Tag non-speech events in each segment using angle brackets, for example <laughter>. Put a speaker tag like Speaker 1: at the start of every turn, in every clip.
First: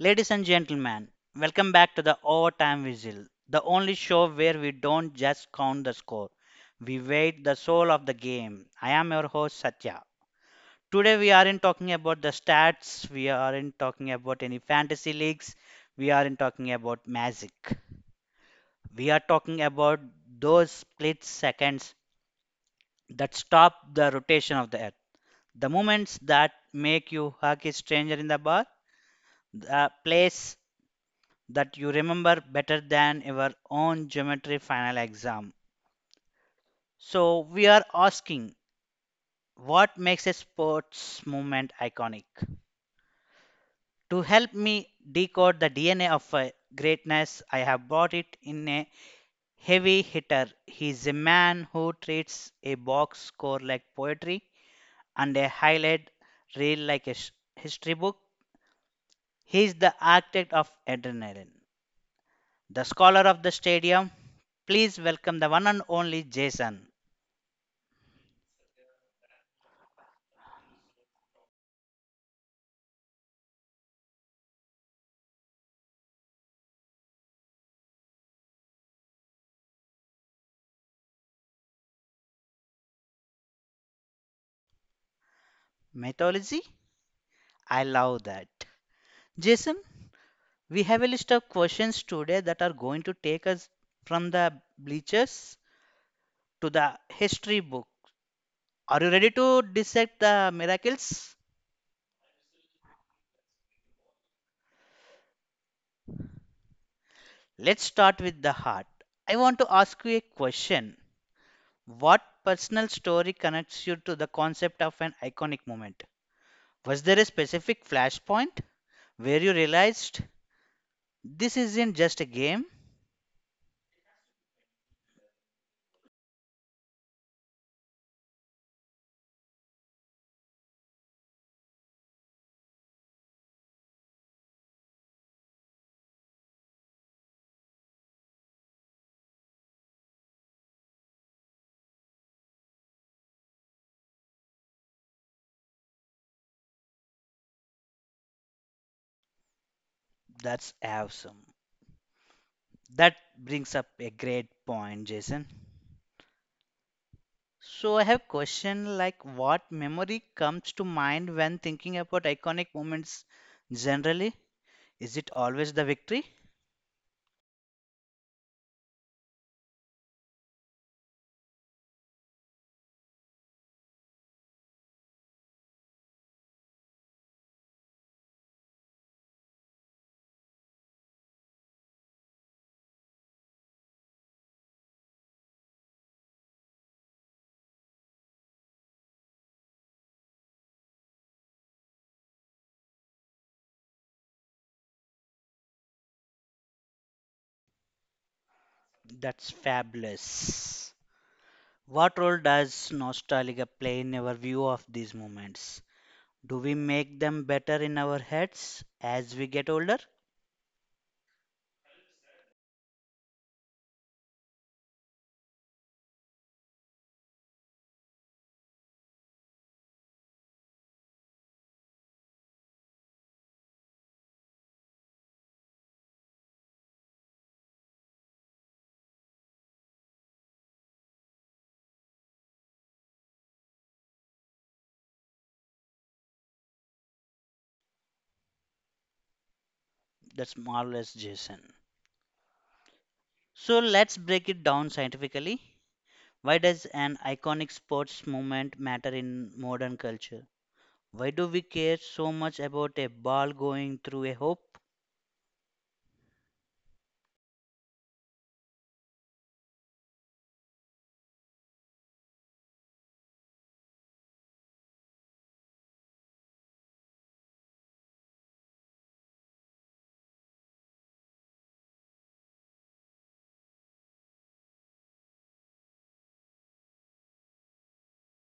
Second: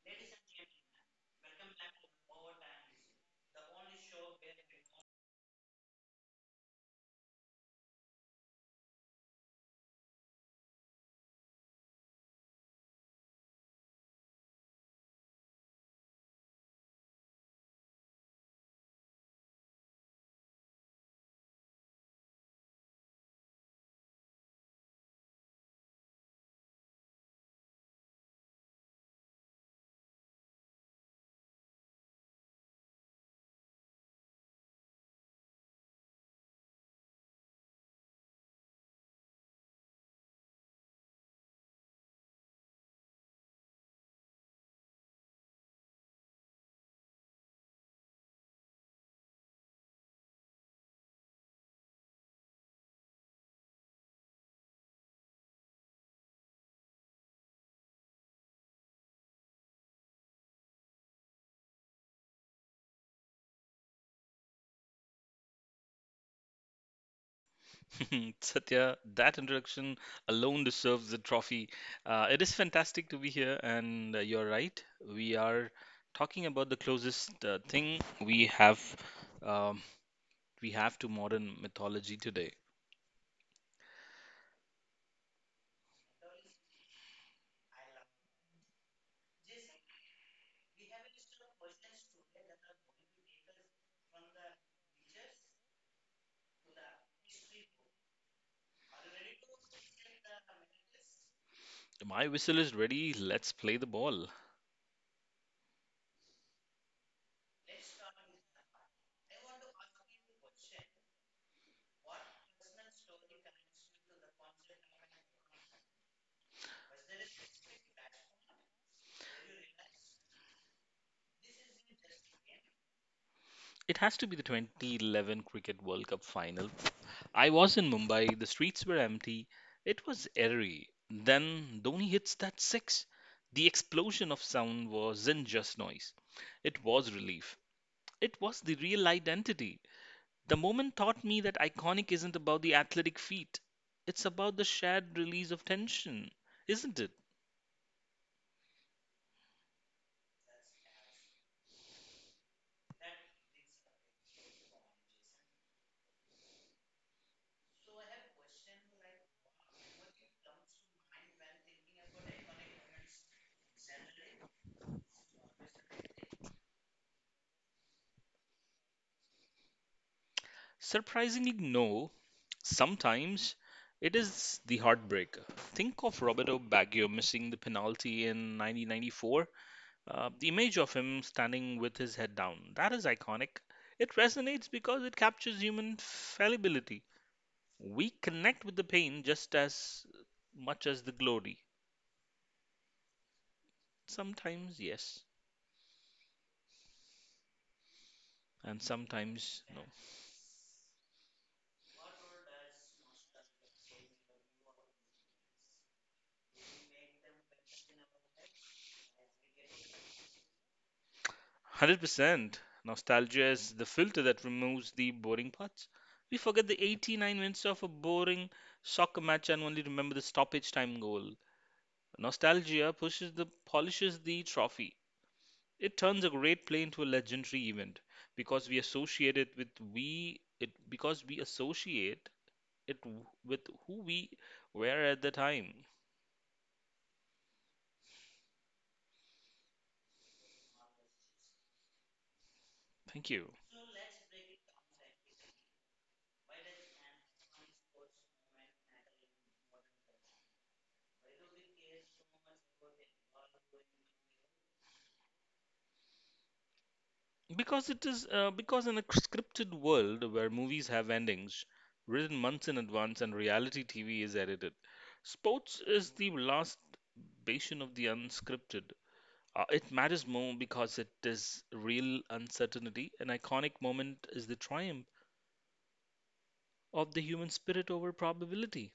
Speaker 1: Ladies and gentlemen, welcome back to the Overtime Whistle, the only show where we don't just count the score. We weigh the soul of the game. I am your host Satya. Today we aren't talking about the stats, we aren't talking about any fantasy leagues, we aren't talking about magic. We are talking about those split seconds that stop the rotation of the earth. The moments that make you hug a stranger in the bar, the place that you remember better than your own geometry final exam. So, we are asking, what makes a sports movement iconic? To help me decode the DNA of greatness, I have brought it in a heavy hitter. He's a man who treats a box score like poetry and a highlight reel like a history book. He's the architect of adrenaline, the scholar of the stadium. Please welcome the one and only Jason.
Speaker 2: <laughs> Satya, that introduction alone deserves the trophy. It is fantastic to be here, and you're right. We are talking about the closest thing um, we have to modern mythology today.
Speaker 1: Mythology? I love that. Jason, we have a list of questions today that are going to take us from the bleachers to the history book. Are you ready to dissect the miracles?
Speaker 2: My whistle is ready. Let's play the ball.
Speaker 1: Let's start with the heart. I want to ask you a question. What personal story connects you to the concept of an iconic moment? Was there a specific flashpoint where you realized this isn't just a game?
Speaker 2: It has to be the 2011 Cricket World Cup final. I was in Mumbai. The streets were empty, it was eerie. Then Dhoni hits that six. The explosion of sound wasn't just noise, it was relief. It was the real identity. The moment taught me that iconic isn't about the athletic feat, it's about the shared release of tension, isn't it?
Speaker 1: That's awesome. That brings up a great point, Jason. So I have question like what memory comes to mind when thinking about iconic moments generally? Is it always the victory?
Speaker 2: Surprisingly, no. Sometimes it is the heartbreaker. Think of Roberto Baggio missing the penalty in 1994. The image of him standing with his head down, that is iconic. It resonates because it captures human fallibility. We connect with the pain just as much as the glory. Sometimes, yes, and sometimes, no.
Speaker 1: That's fabulous. What role does nostalgia play in our view of these moments? Do we make them better in our heads as we get older?
Speaker 2: 100%. Nostalgia is the filter that removes the boring parts. We forget the 89 minutes of a boring soccer match and only remember the stoppage time goal. Nostalgia pushes the polishes the trophy. It turns a great play into a legendary event because we associate it with because we associate it with who we were at the time.
Speaker 1: That's marvelous, Jason.
Speaker 2: Thank you.
Speaker 1: So let's break it down scientifically. Why does an iconic sports moment matter in modern culture? Why do we care so much about a ball going through a hoop?
Speaker 2: Because it is because in a scripted world where movies have endings written months in advance and reality TV is edited, sports is the last bastion of the unscripted. It matters more because it is real uncertainty. An iconic moment is the triumph of the human spirit over probability.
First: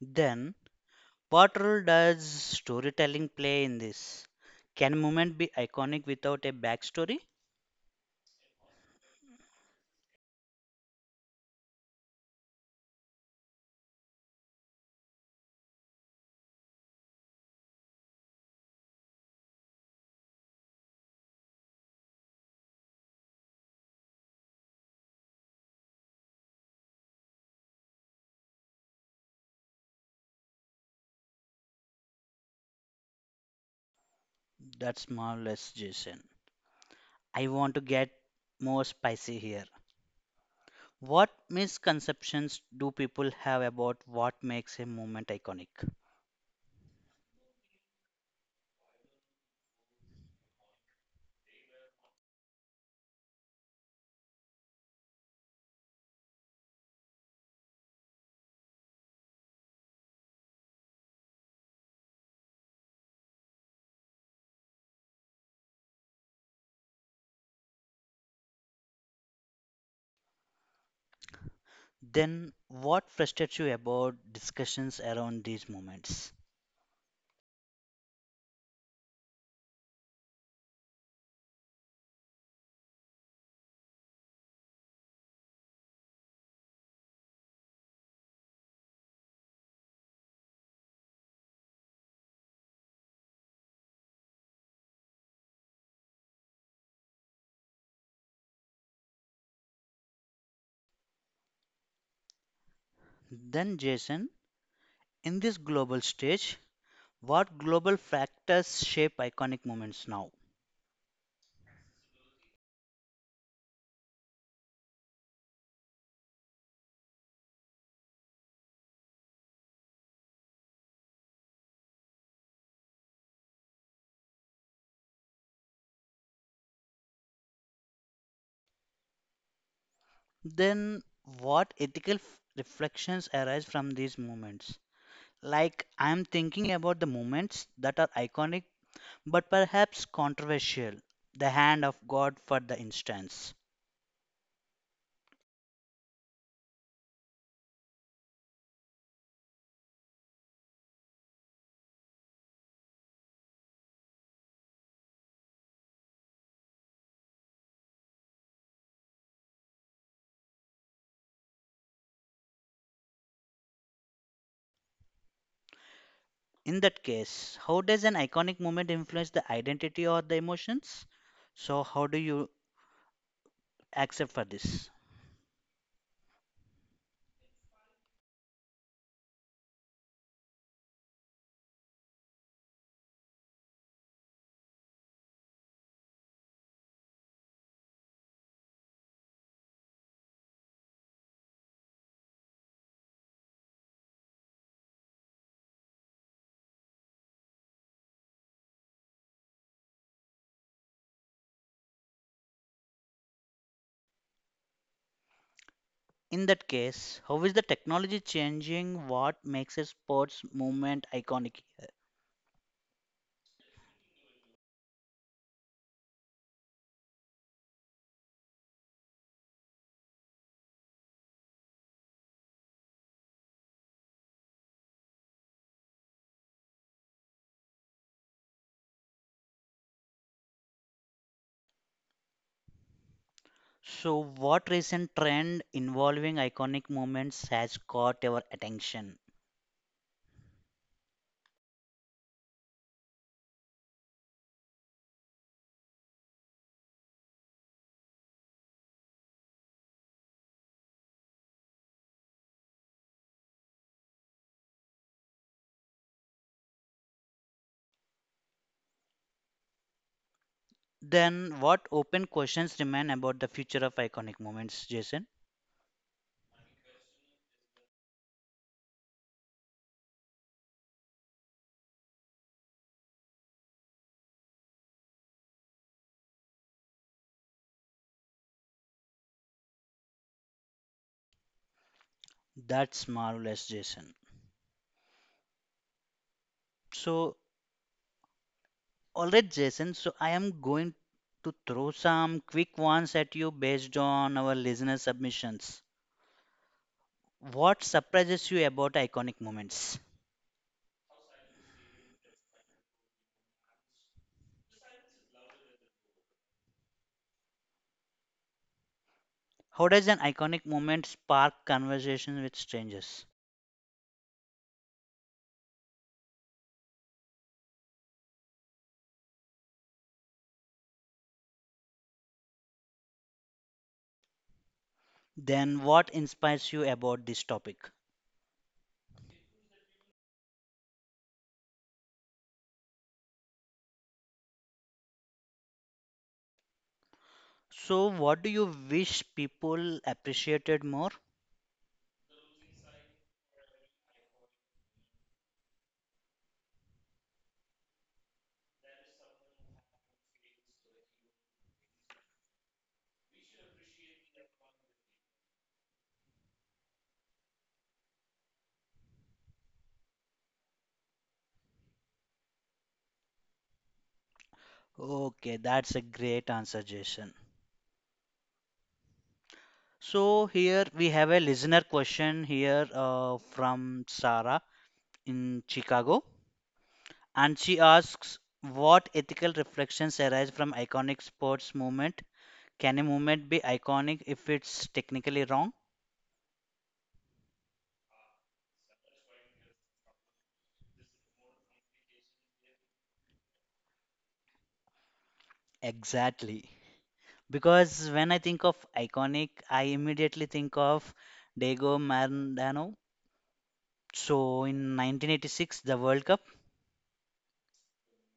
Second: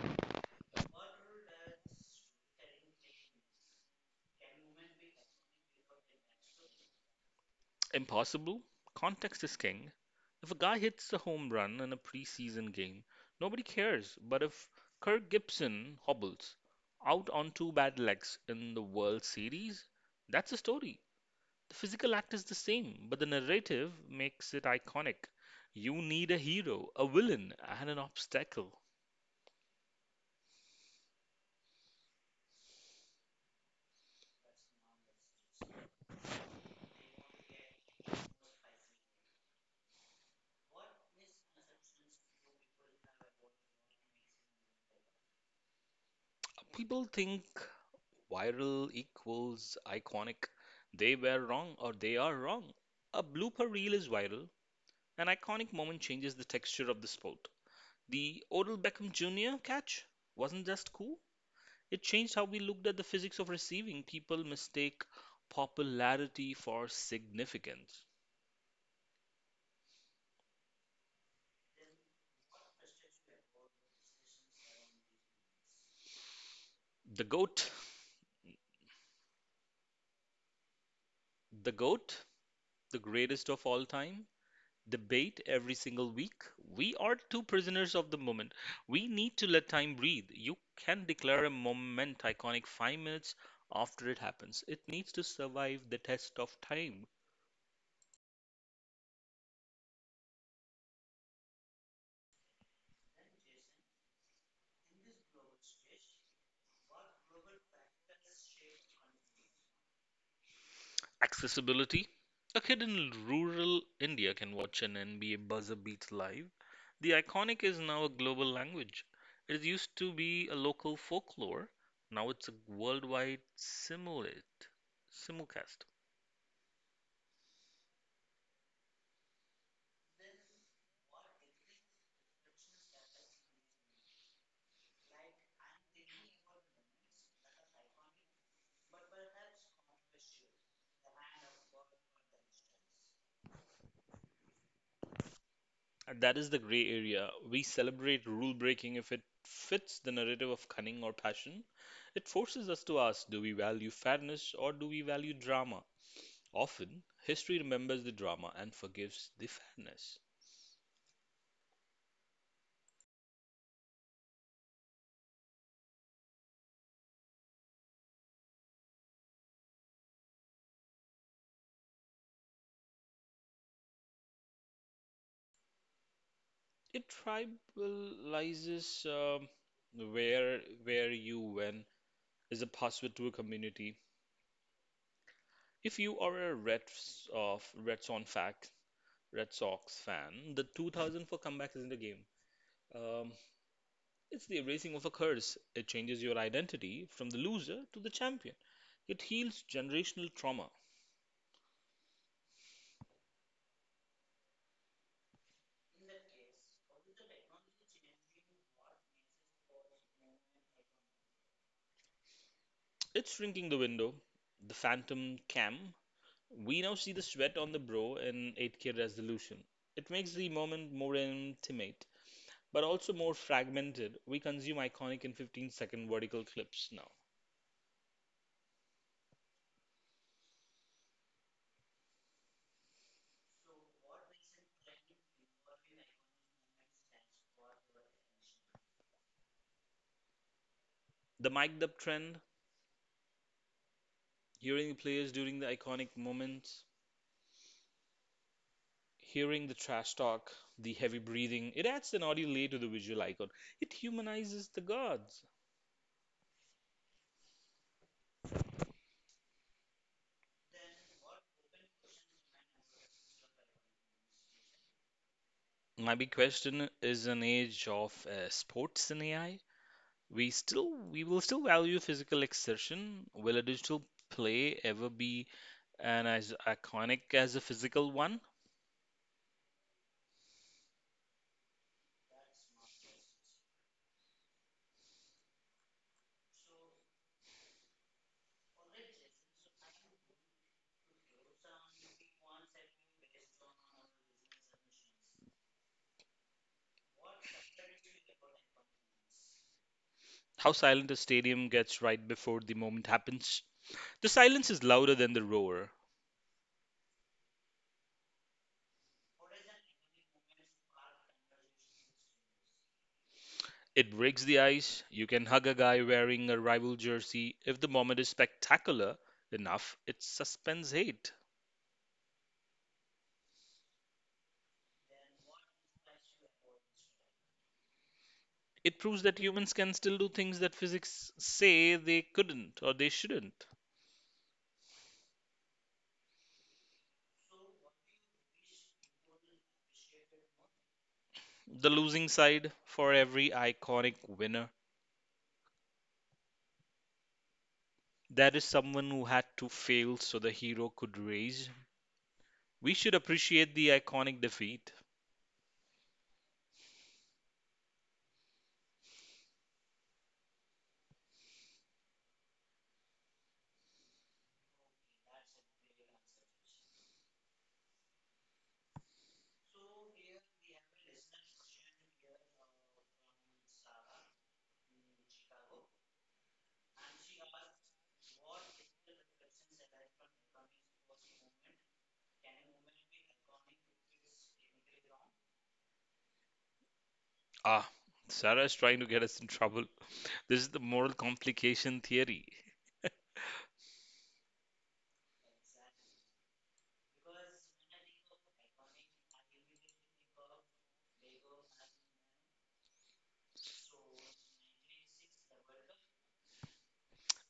Speaker 1: Then, what role does storytelling play in this? Can a moment be iconic without a backstory?
Speaker 2: Impossible? Context is king. If a guy hits a home run in a preseason game, nobody cares. But if Kirk Gibson hobbles out on two bad legs in the World Series, that's a story. The physical act is the same, but the narrative makes it iconic. You need a hero, a villain, and an obstacle.
Speaker 1: That's marvelous, Jason. I want to get more spicy here. What misconceptions do people have about what makes a moment iconic?
Speaker 2: People think viral equals iconic. They were wrong, or they are wrong. A blooper reel is viral. An iconic moment changes the texture of the sport. The Odell Beckham Jr. catch wasn't just cool, it changed how we looked at the physics of receiving. People mistake popularity for significance.
Speaker 1: Then, what frustrates you about discussions around these moments?
Speaker 2: The GOAT, the GOAT, the greatest of all time, debate every single week. We are two prisoners of the moment. We need to let time breathe. You can declare a moment iconic 5 minutes after it happens. It needs to survive the test of time.
Speaker 1: Then, Jason, in this global stage, what global factors shape iconic moments now?
Speaker 2: Accessibility. A kid in rural India can watch an NBA buzzer beat live. The iconic is now a global language. It used to be a local folklore. Now it's a worldwide simulate simulcast.
Speaker 1: Then, what ethical reflections arise from these moments? Like, I'm thinking about the moments that are iconic but perhaps controversial, the hand of God, for the instance.
Speaker 2: And that is the gray area. We celebrate rule breaking if it fits the narrative of cunning or passion. It forces us to ask, do we value fairness or do we value drama? Often, history remembers the drama and forgives the fairness.
Speaker 1: In that case, how does an iconic moment influence the identity or the emotions? So, how do you accept for this?
Speaker 2: It tribalizes, where you win is a password to a community. If you are a Reds of Red Sox fan, the 2004 comeback isn't a game. Um, it's the erasing of a curse. It changes your identity from the loser to the champion. It heals generational trauma.
Speaker 1: In that case, how is the technology changing what makes a sports movement iconic?
Speaker 2: It's shrinking the window, the phantom cam. We now see the sweat on the bro in 8K resolution. It makes the moment more intimate, but also more fragmented. We consume iconic in 15-second vertical clips now.
Speaker 1: So, what recent trend involving iconic movements has caught our attention?
Speaker 2: The mic'd up trend, hearing the players during the iconic moments, hearing the trash talk, the heavy breathing, it adds an audio layer to the visual icon. It humanizes the gods.
Speaker 1: Then, what open questions remain about the future of iconic movements, Jason?
Speaker 2: My big question is an age of sports and AI. We will still value physical exertion. Will a digital play ever be and as iconic as a physical one?
Speaker 1: That's marvelous, Jason. So, alright, Jason. So, I am going to throw some quick ones at you based on our listener submissions. What surprises you about iconic moments?
Speaker 2: How silent a stadium gets right before the moment happens. The silence is louder than the roar.
Speaker 1: How does an iconic moment spark conversation with strangers?
Speaker 2: It breaks the ice. You can hug a guy wearing a rival jersey. If the moment is spectacular enough, it suspends hate.
Speaker 1: Then, what inspires you about this topic?
Speaker 2: It proves that humans can still do things that physics say they couldn't, or they shouldn't.
Speaker 1: So, what do you wish people appreciated more?
Speaker 2: The losing side, for every iconic winner, there is someone who had to fail so the hero could raise. We should appreciate the iconic defeat.
Speaker 1: Okay, that's a great answer, Jason. So, here we have a listener question here from Sarah in Chicago, and she asks, what ethical reflections arise from iconic sports movement? Can a movement be iconic if it's technically wrong?
Speaker 2: Ah, Sarah is trying to get us in trouble. This is the moral complication theory.
Speaker 1: Exactly. Because when I think of iconic, I immediately think of Diego Maradona. So in 1986, the World Cup.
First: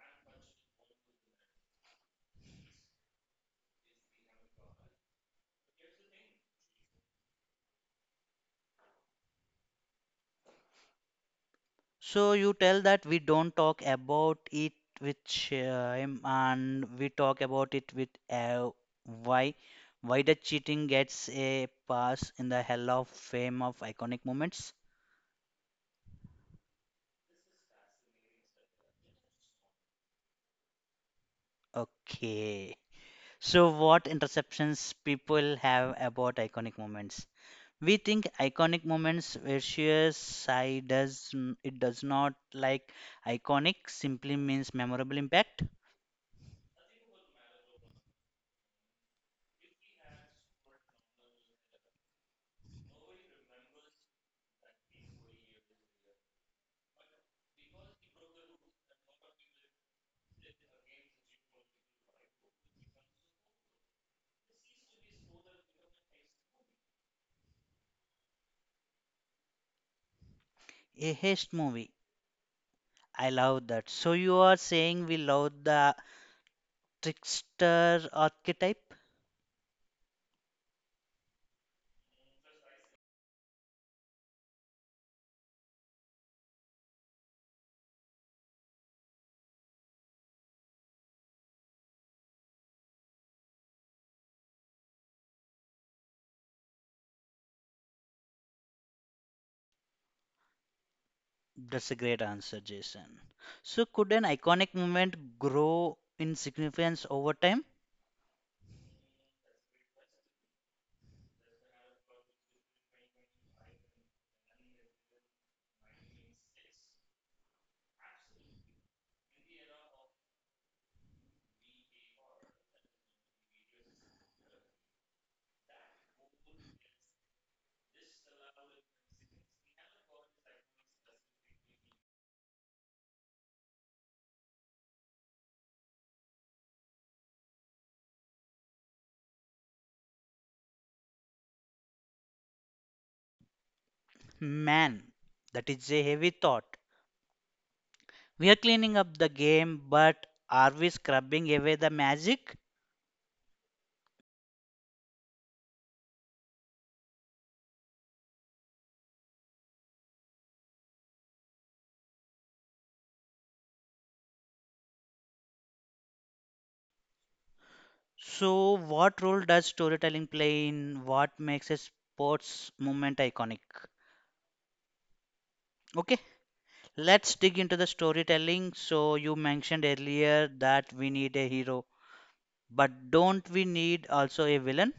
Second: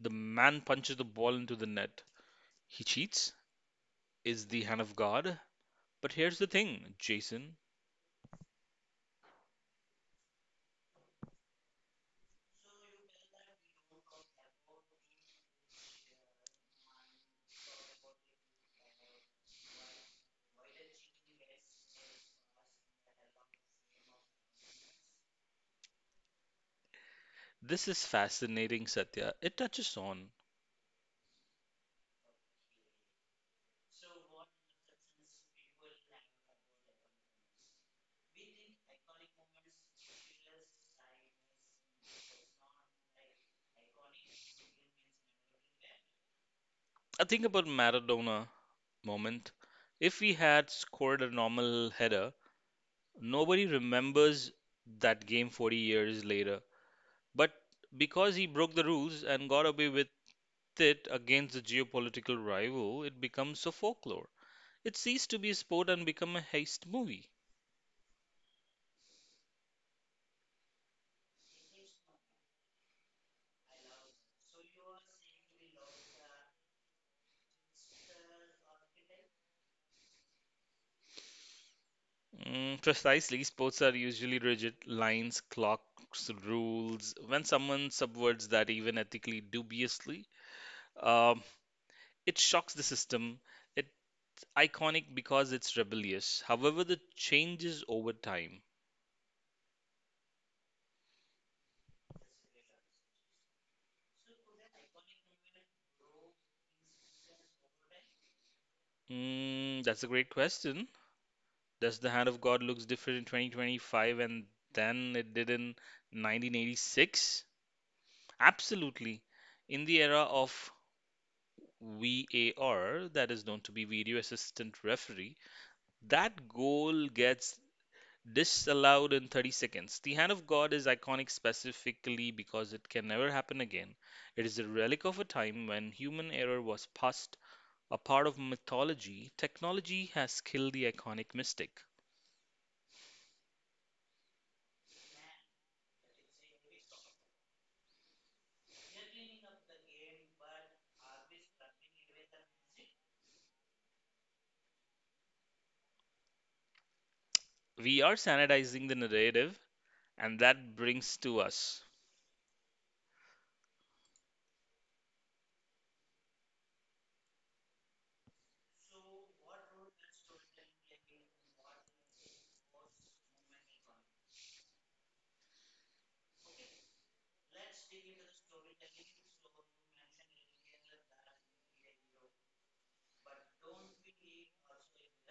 Speaker 2: The man punches the ball into the net. He cheats. Is the hand of God. But here's the thing, Jason.
Speaker 1: So you tell that we don't talk about it with shame and we talk about it with why. Why the cheating gets a pass in the hell of fame of iconic moments?
Speaker 2: This is fascinating, Satya. It touches on.
Speaker 1: Okay. So what interceptions people have about iconic moments? We think iconic moments where psi it does not like iconic simply means memorable impact.
Speaker 2: I think about Maradona moment. If he had scored a normal header, nobody remembers that game 40 years later. But because he broke the rules and got away with it against the geopolitical rival, it becomes so folklore. It ceased to be a sport and become a heist movie.
Speaker 1: A heist movie, I love that. So you are saying we love the trickster archetype.
Speaker 2: Precisely, sports are usually rigid lines, clocks, rules. When someone subverts that, even ethically dubiously, um, it shocks the system. It's iconic because it's rebellious. However, the changes over time.
Speaker 1: That's a great answer, Jason. So could an iconic moment grow in significance over time?
Speaker 2: That's a great question. Does the hand of God looks different in 2025 and then it did in 1986? Absolutely. In the era of VAR, that is known to be video assistant referee, that goal gets disallowed in 30 seconds. The hand of God is iconic specifically because it can never happen again. It is a relic of a time when human error was past a part of mythology. Technology has killed the iconic mystic.
Speaker 1: Man, that is a heavy thought. We are cleaning up the game, but are we scrubbing away the magic?
Speaker 2: We are sanitizing the narrative, and that brings to us.
Speaker 1: So, what role does storytelling play in what makes a sports moment iconic? Okay, let's dig into the storytelling. So, you mentioned earlier that we need a hero, but don't we need also a villain?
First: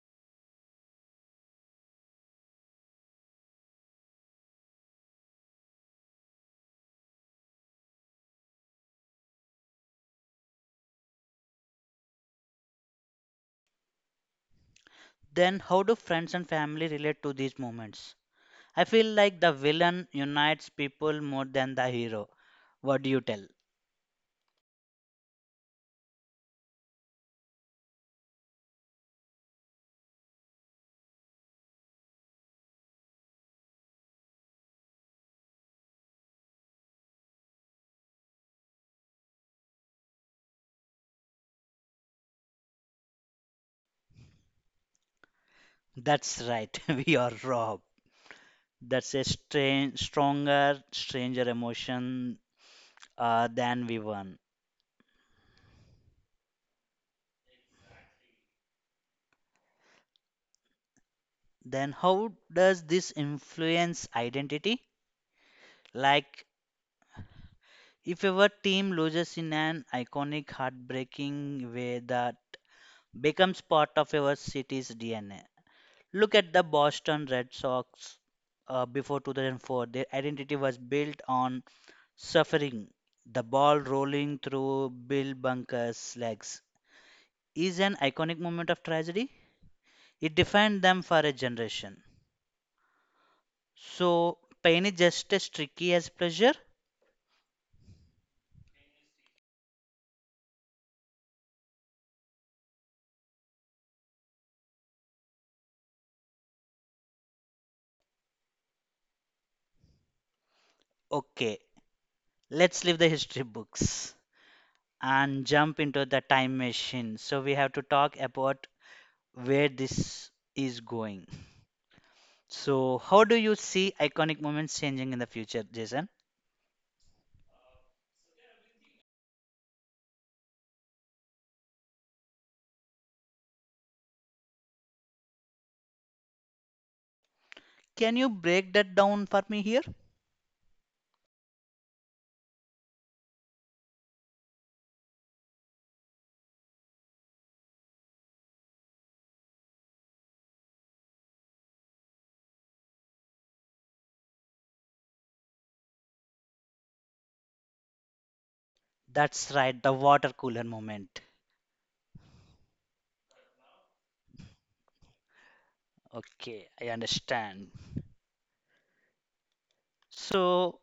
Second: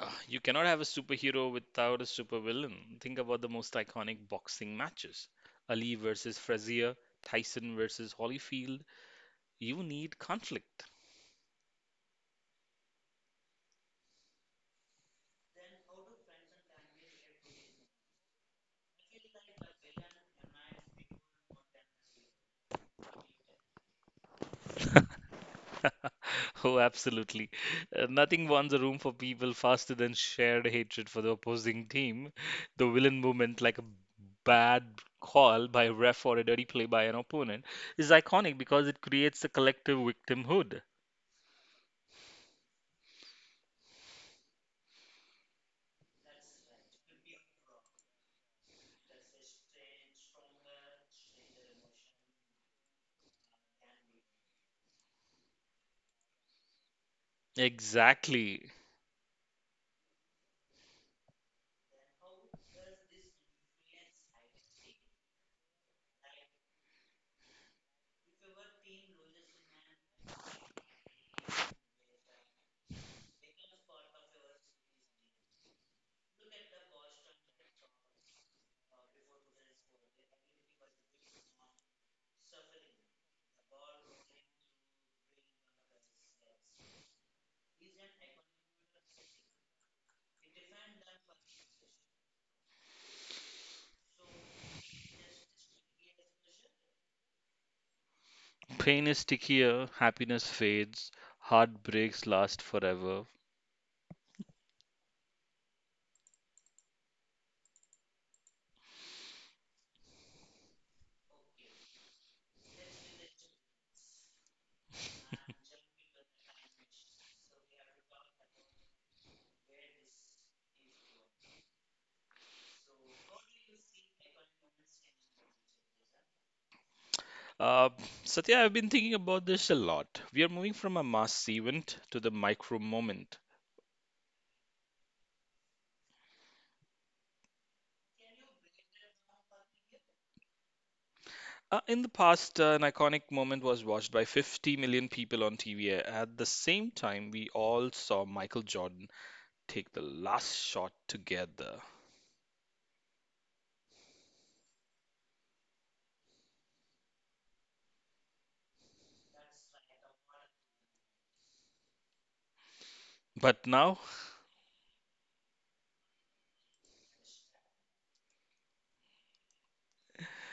Speaker 2: You cannot have a superhero without a supervillain. Think about the most iconic boxing matches. Ali versus Frazier, Tyson versus Holyfield. You need conflict.
Speaker 1: Then, how do friends and family relate to these moments? I feel like the villain unites people more than the hero. What do you tell?
Speaker 2: <laughs> Oh, absolutely. Nothing warms a room for people faster than shared hatred for the opposing team. The villain moment, like a bad call by a ref or a dirty play by an opponent, is iconic because it creates a collective victimhood.
Speaker 1: That's right, <laughs> we are Rob. That's a stranger emotion than we won.
Speaker 2: Exactly.
Speaker 1: Then how does this influence identity? Like, if your team loses in an iconic heartbreaking way that becomes part of your city's DNA. Look at the Boston Red Sox before 2004. Their identity was built on suffering. The ball rolling through Bill Bunker's legs is an iconic moment of tragedy. It defined them for a generation. So, pain is just as tricky as pleasure?
Speaker 2: Pain is stickier, happiness fades, heartbreaks last forever.
Speaker 1: Okay, let's leave the history books and jump into the time machine. So, we have to talk about where this is going. So, how do you see iconic moments changing in the future, Jason?
Speaker 2: Uh, Satya, I've been thinking about this a lot. We are moving from a mass event to the micro moment.
Speaker 1: Can you break that down for me here?
Speaker 2: In the past, an iconic moment was watched by 50 million people on TV. At the same time, we all saw Michael Jordan take the last shot together.
Speaker 1: That's right, the water cooler moment.
Speaker 2: But now,
Speaker 1: Okay, I understand. So,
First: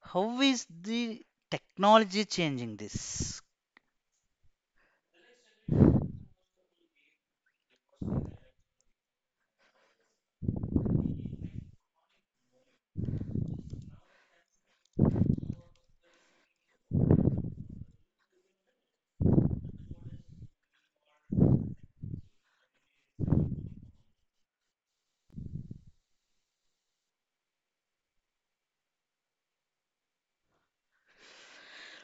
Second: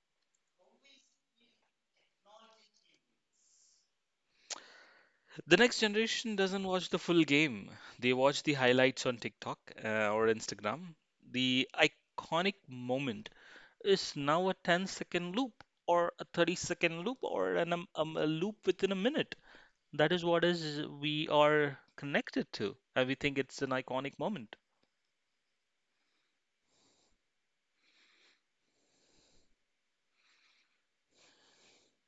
Speaker 1: how is the technology changing this?
Speaker 2: the next generation doesn't watch the full game. They watch the highlights on TikTok or Instagram. The iconic moment is now a ten-second loop, or a 30-second loop, or a loop within a minute. That is what is we are connected to, and we think it's an iconic moment.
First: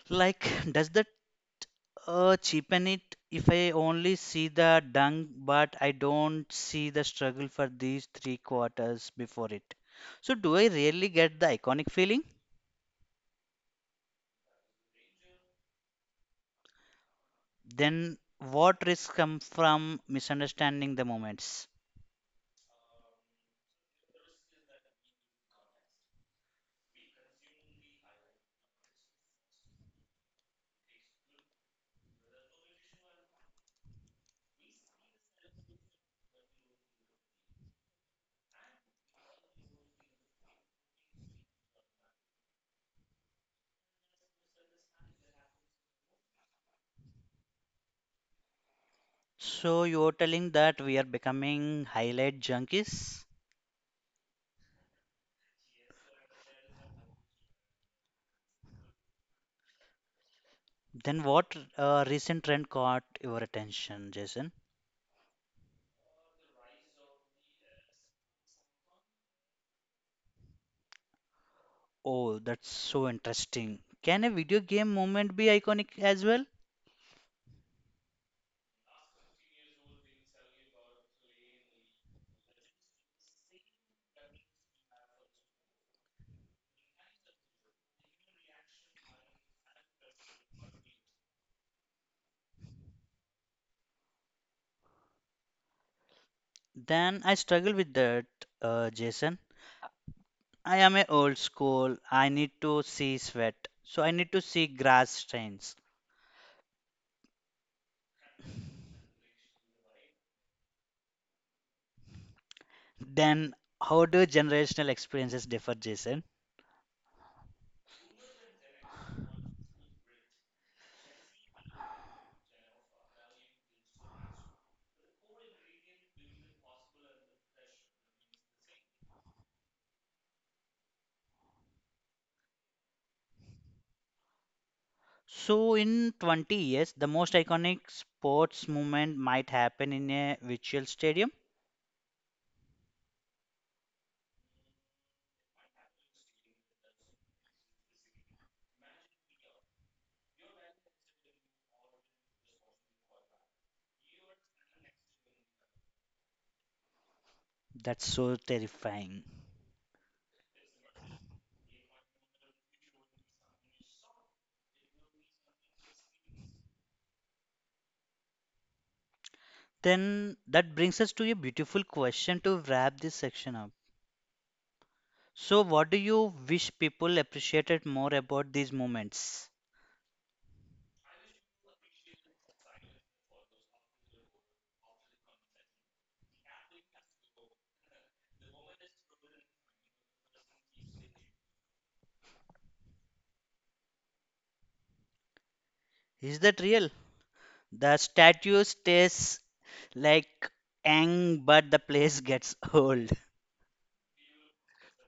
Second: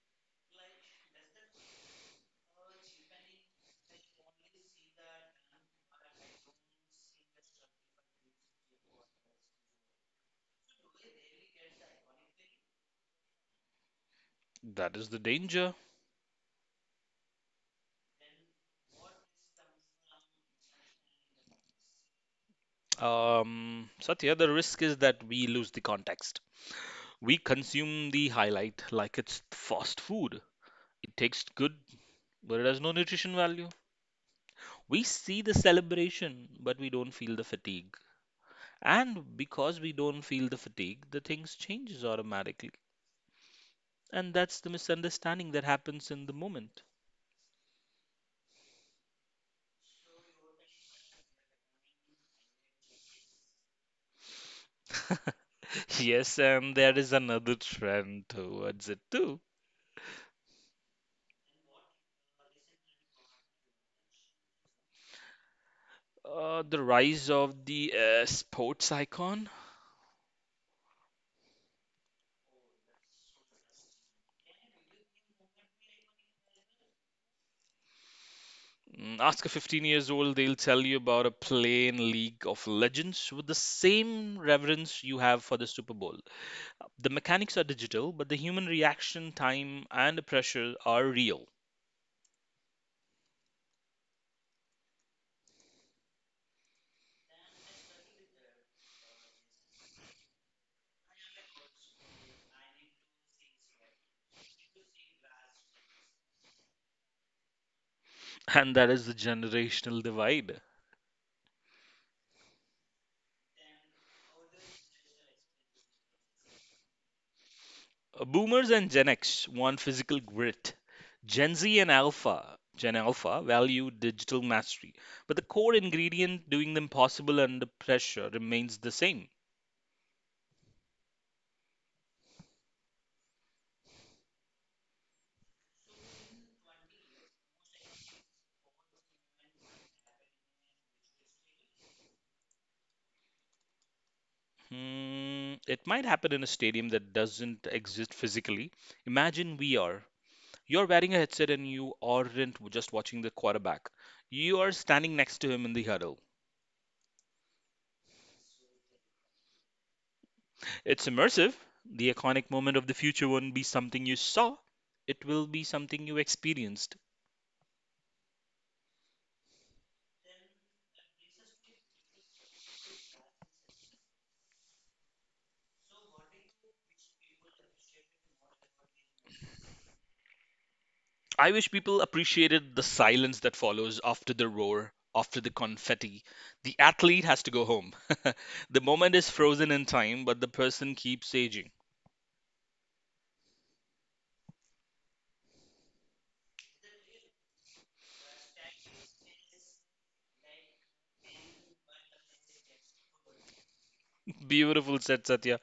Speaker 1: Like, does the cheapen it if I only see the dung, but I don't see the struggle for these three quarters before it? So, do I really get the iconic feeling?
Speaker 2: That is the danger.
Speaker 1: Then, what risks come from misunderstanding the moments?
Speaker 2: Satya, the risk is that we lose the context. We consume the highlight like it's fast food. It tastes good, but it has no nutrition value. We see the celebration, but we don't feel the fatigue. And because we don't feel the fatigue, the things changes automatically. And that's the misunderstanding that happens in the moment.
Speaker 1: So, you're telling that we are becoming highlight junkies?
Speaker 2: <laughs> Yes, and there is another trend towards it too.
Speaker 1: Then, what recent trend caught your attention, Jason?
Speaker 2: The rise of the sports icon.
Speaker 1: Oh, that's so interesting. Can a video game moment be iconic as well?
Speaker 2: Ask a 15 years old, they'll tell you about a plain League of Legends with the same reverence you have for the Super Bowl. The mechanics are digital, but the human reaction time and the pressure are real.
Speaker 1: Then I struggle with that, Jason. I am a old school. I need to see sweat. So I need to see grass stains.
Speaker 2: And that
Speaker 1: Then
Speaker 2: is the
Speaker 1: how do
Speaker 2: generational
Speaker 1: generational experiences
Speaker 2: divide.
Speaker 1: differ, Jason?
Speaker 2: Boomers and Gen X want physical grit. Gen Z and Alpha, Gen Alpha, value digital mastery. But the core ingredient, doing the impossible under pressure, remains the same.
Speaker 1: So in 20 years, the most iconic sports movement might happen in a virtual stadium.
Speaker 2: It might happen in a stadium that doesn't exist physically. Imagine VR. You're wearing a headset and you aren't just watching the quarterback. You are standing next to him in the huddle.
Speaker 1: That's so terrifying.
Speaker 2: It's immersive. The iconic moment of the future won't be something you saw, it will be something you experienced.
Speaker 1: Then that brings us to a beautiful question to wrap this section up. So what do you wish people appreciated more about these moments?
Speaker 2: I wish people appreciated the silence that follows after the roar, after the confetti. The athlete has to go home. <laughs> The moment is frozen in time, but the person keeps aging.
Speaker 1: Is that real? The statue stays like ang, but the place <laughs> gets old.
Speaker 2: <laughs> Beautiful, said Satya.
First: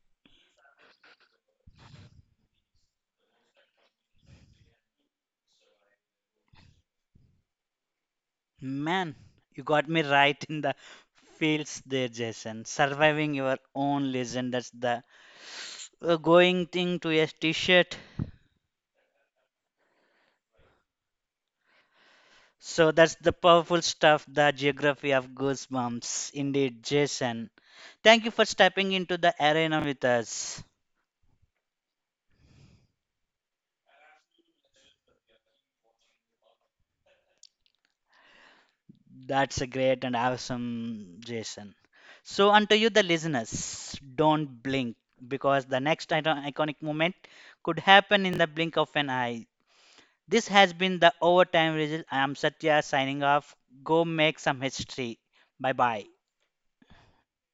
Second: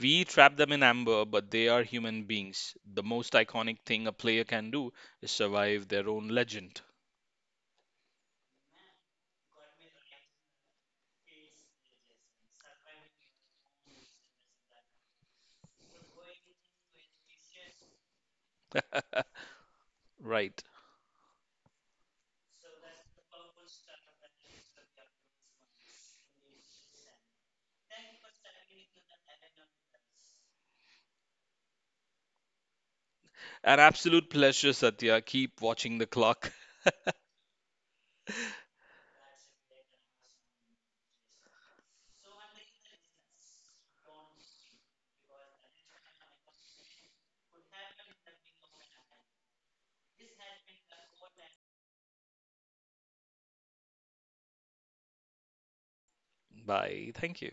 Speaker 2: We trap them in amber, but they are human beings. The most iconic thing a player can do is survive their own legend.
Speaker 1: Man, you got me right in the feels there, Jason. Surviving your own legend, that's the going thing to a t-shirt.
Speaker 2: Right.
Speaker 1: So that's the powerful stuff, the geography of goosebumps. Indeed, Jason. Thank you for stepping into the arena with us.
Speaker 2: An absolute pleasure, Satya. Keep watching the clock.
Speaker 1: That's a great and awesome Jason. So, unto you, the listeners, don't blink because the next iconic moment could happen in the blink of an eye. This has been the Overtime Result. I am Satya signing off. Go make some history. Bye bye.
Speaker 2: <laughs> Bye. Thank you.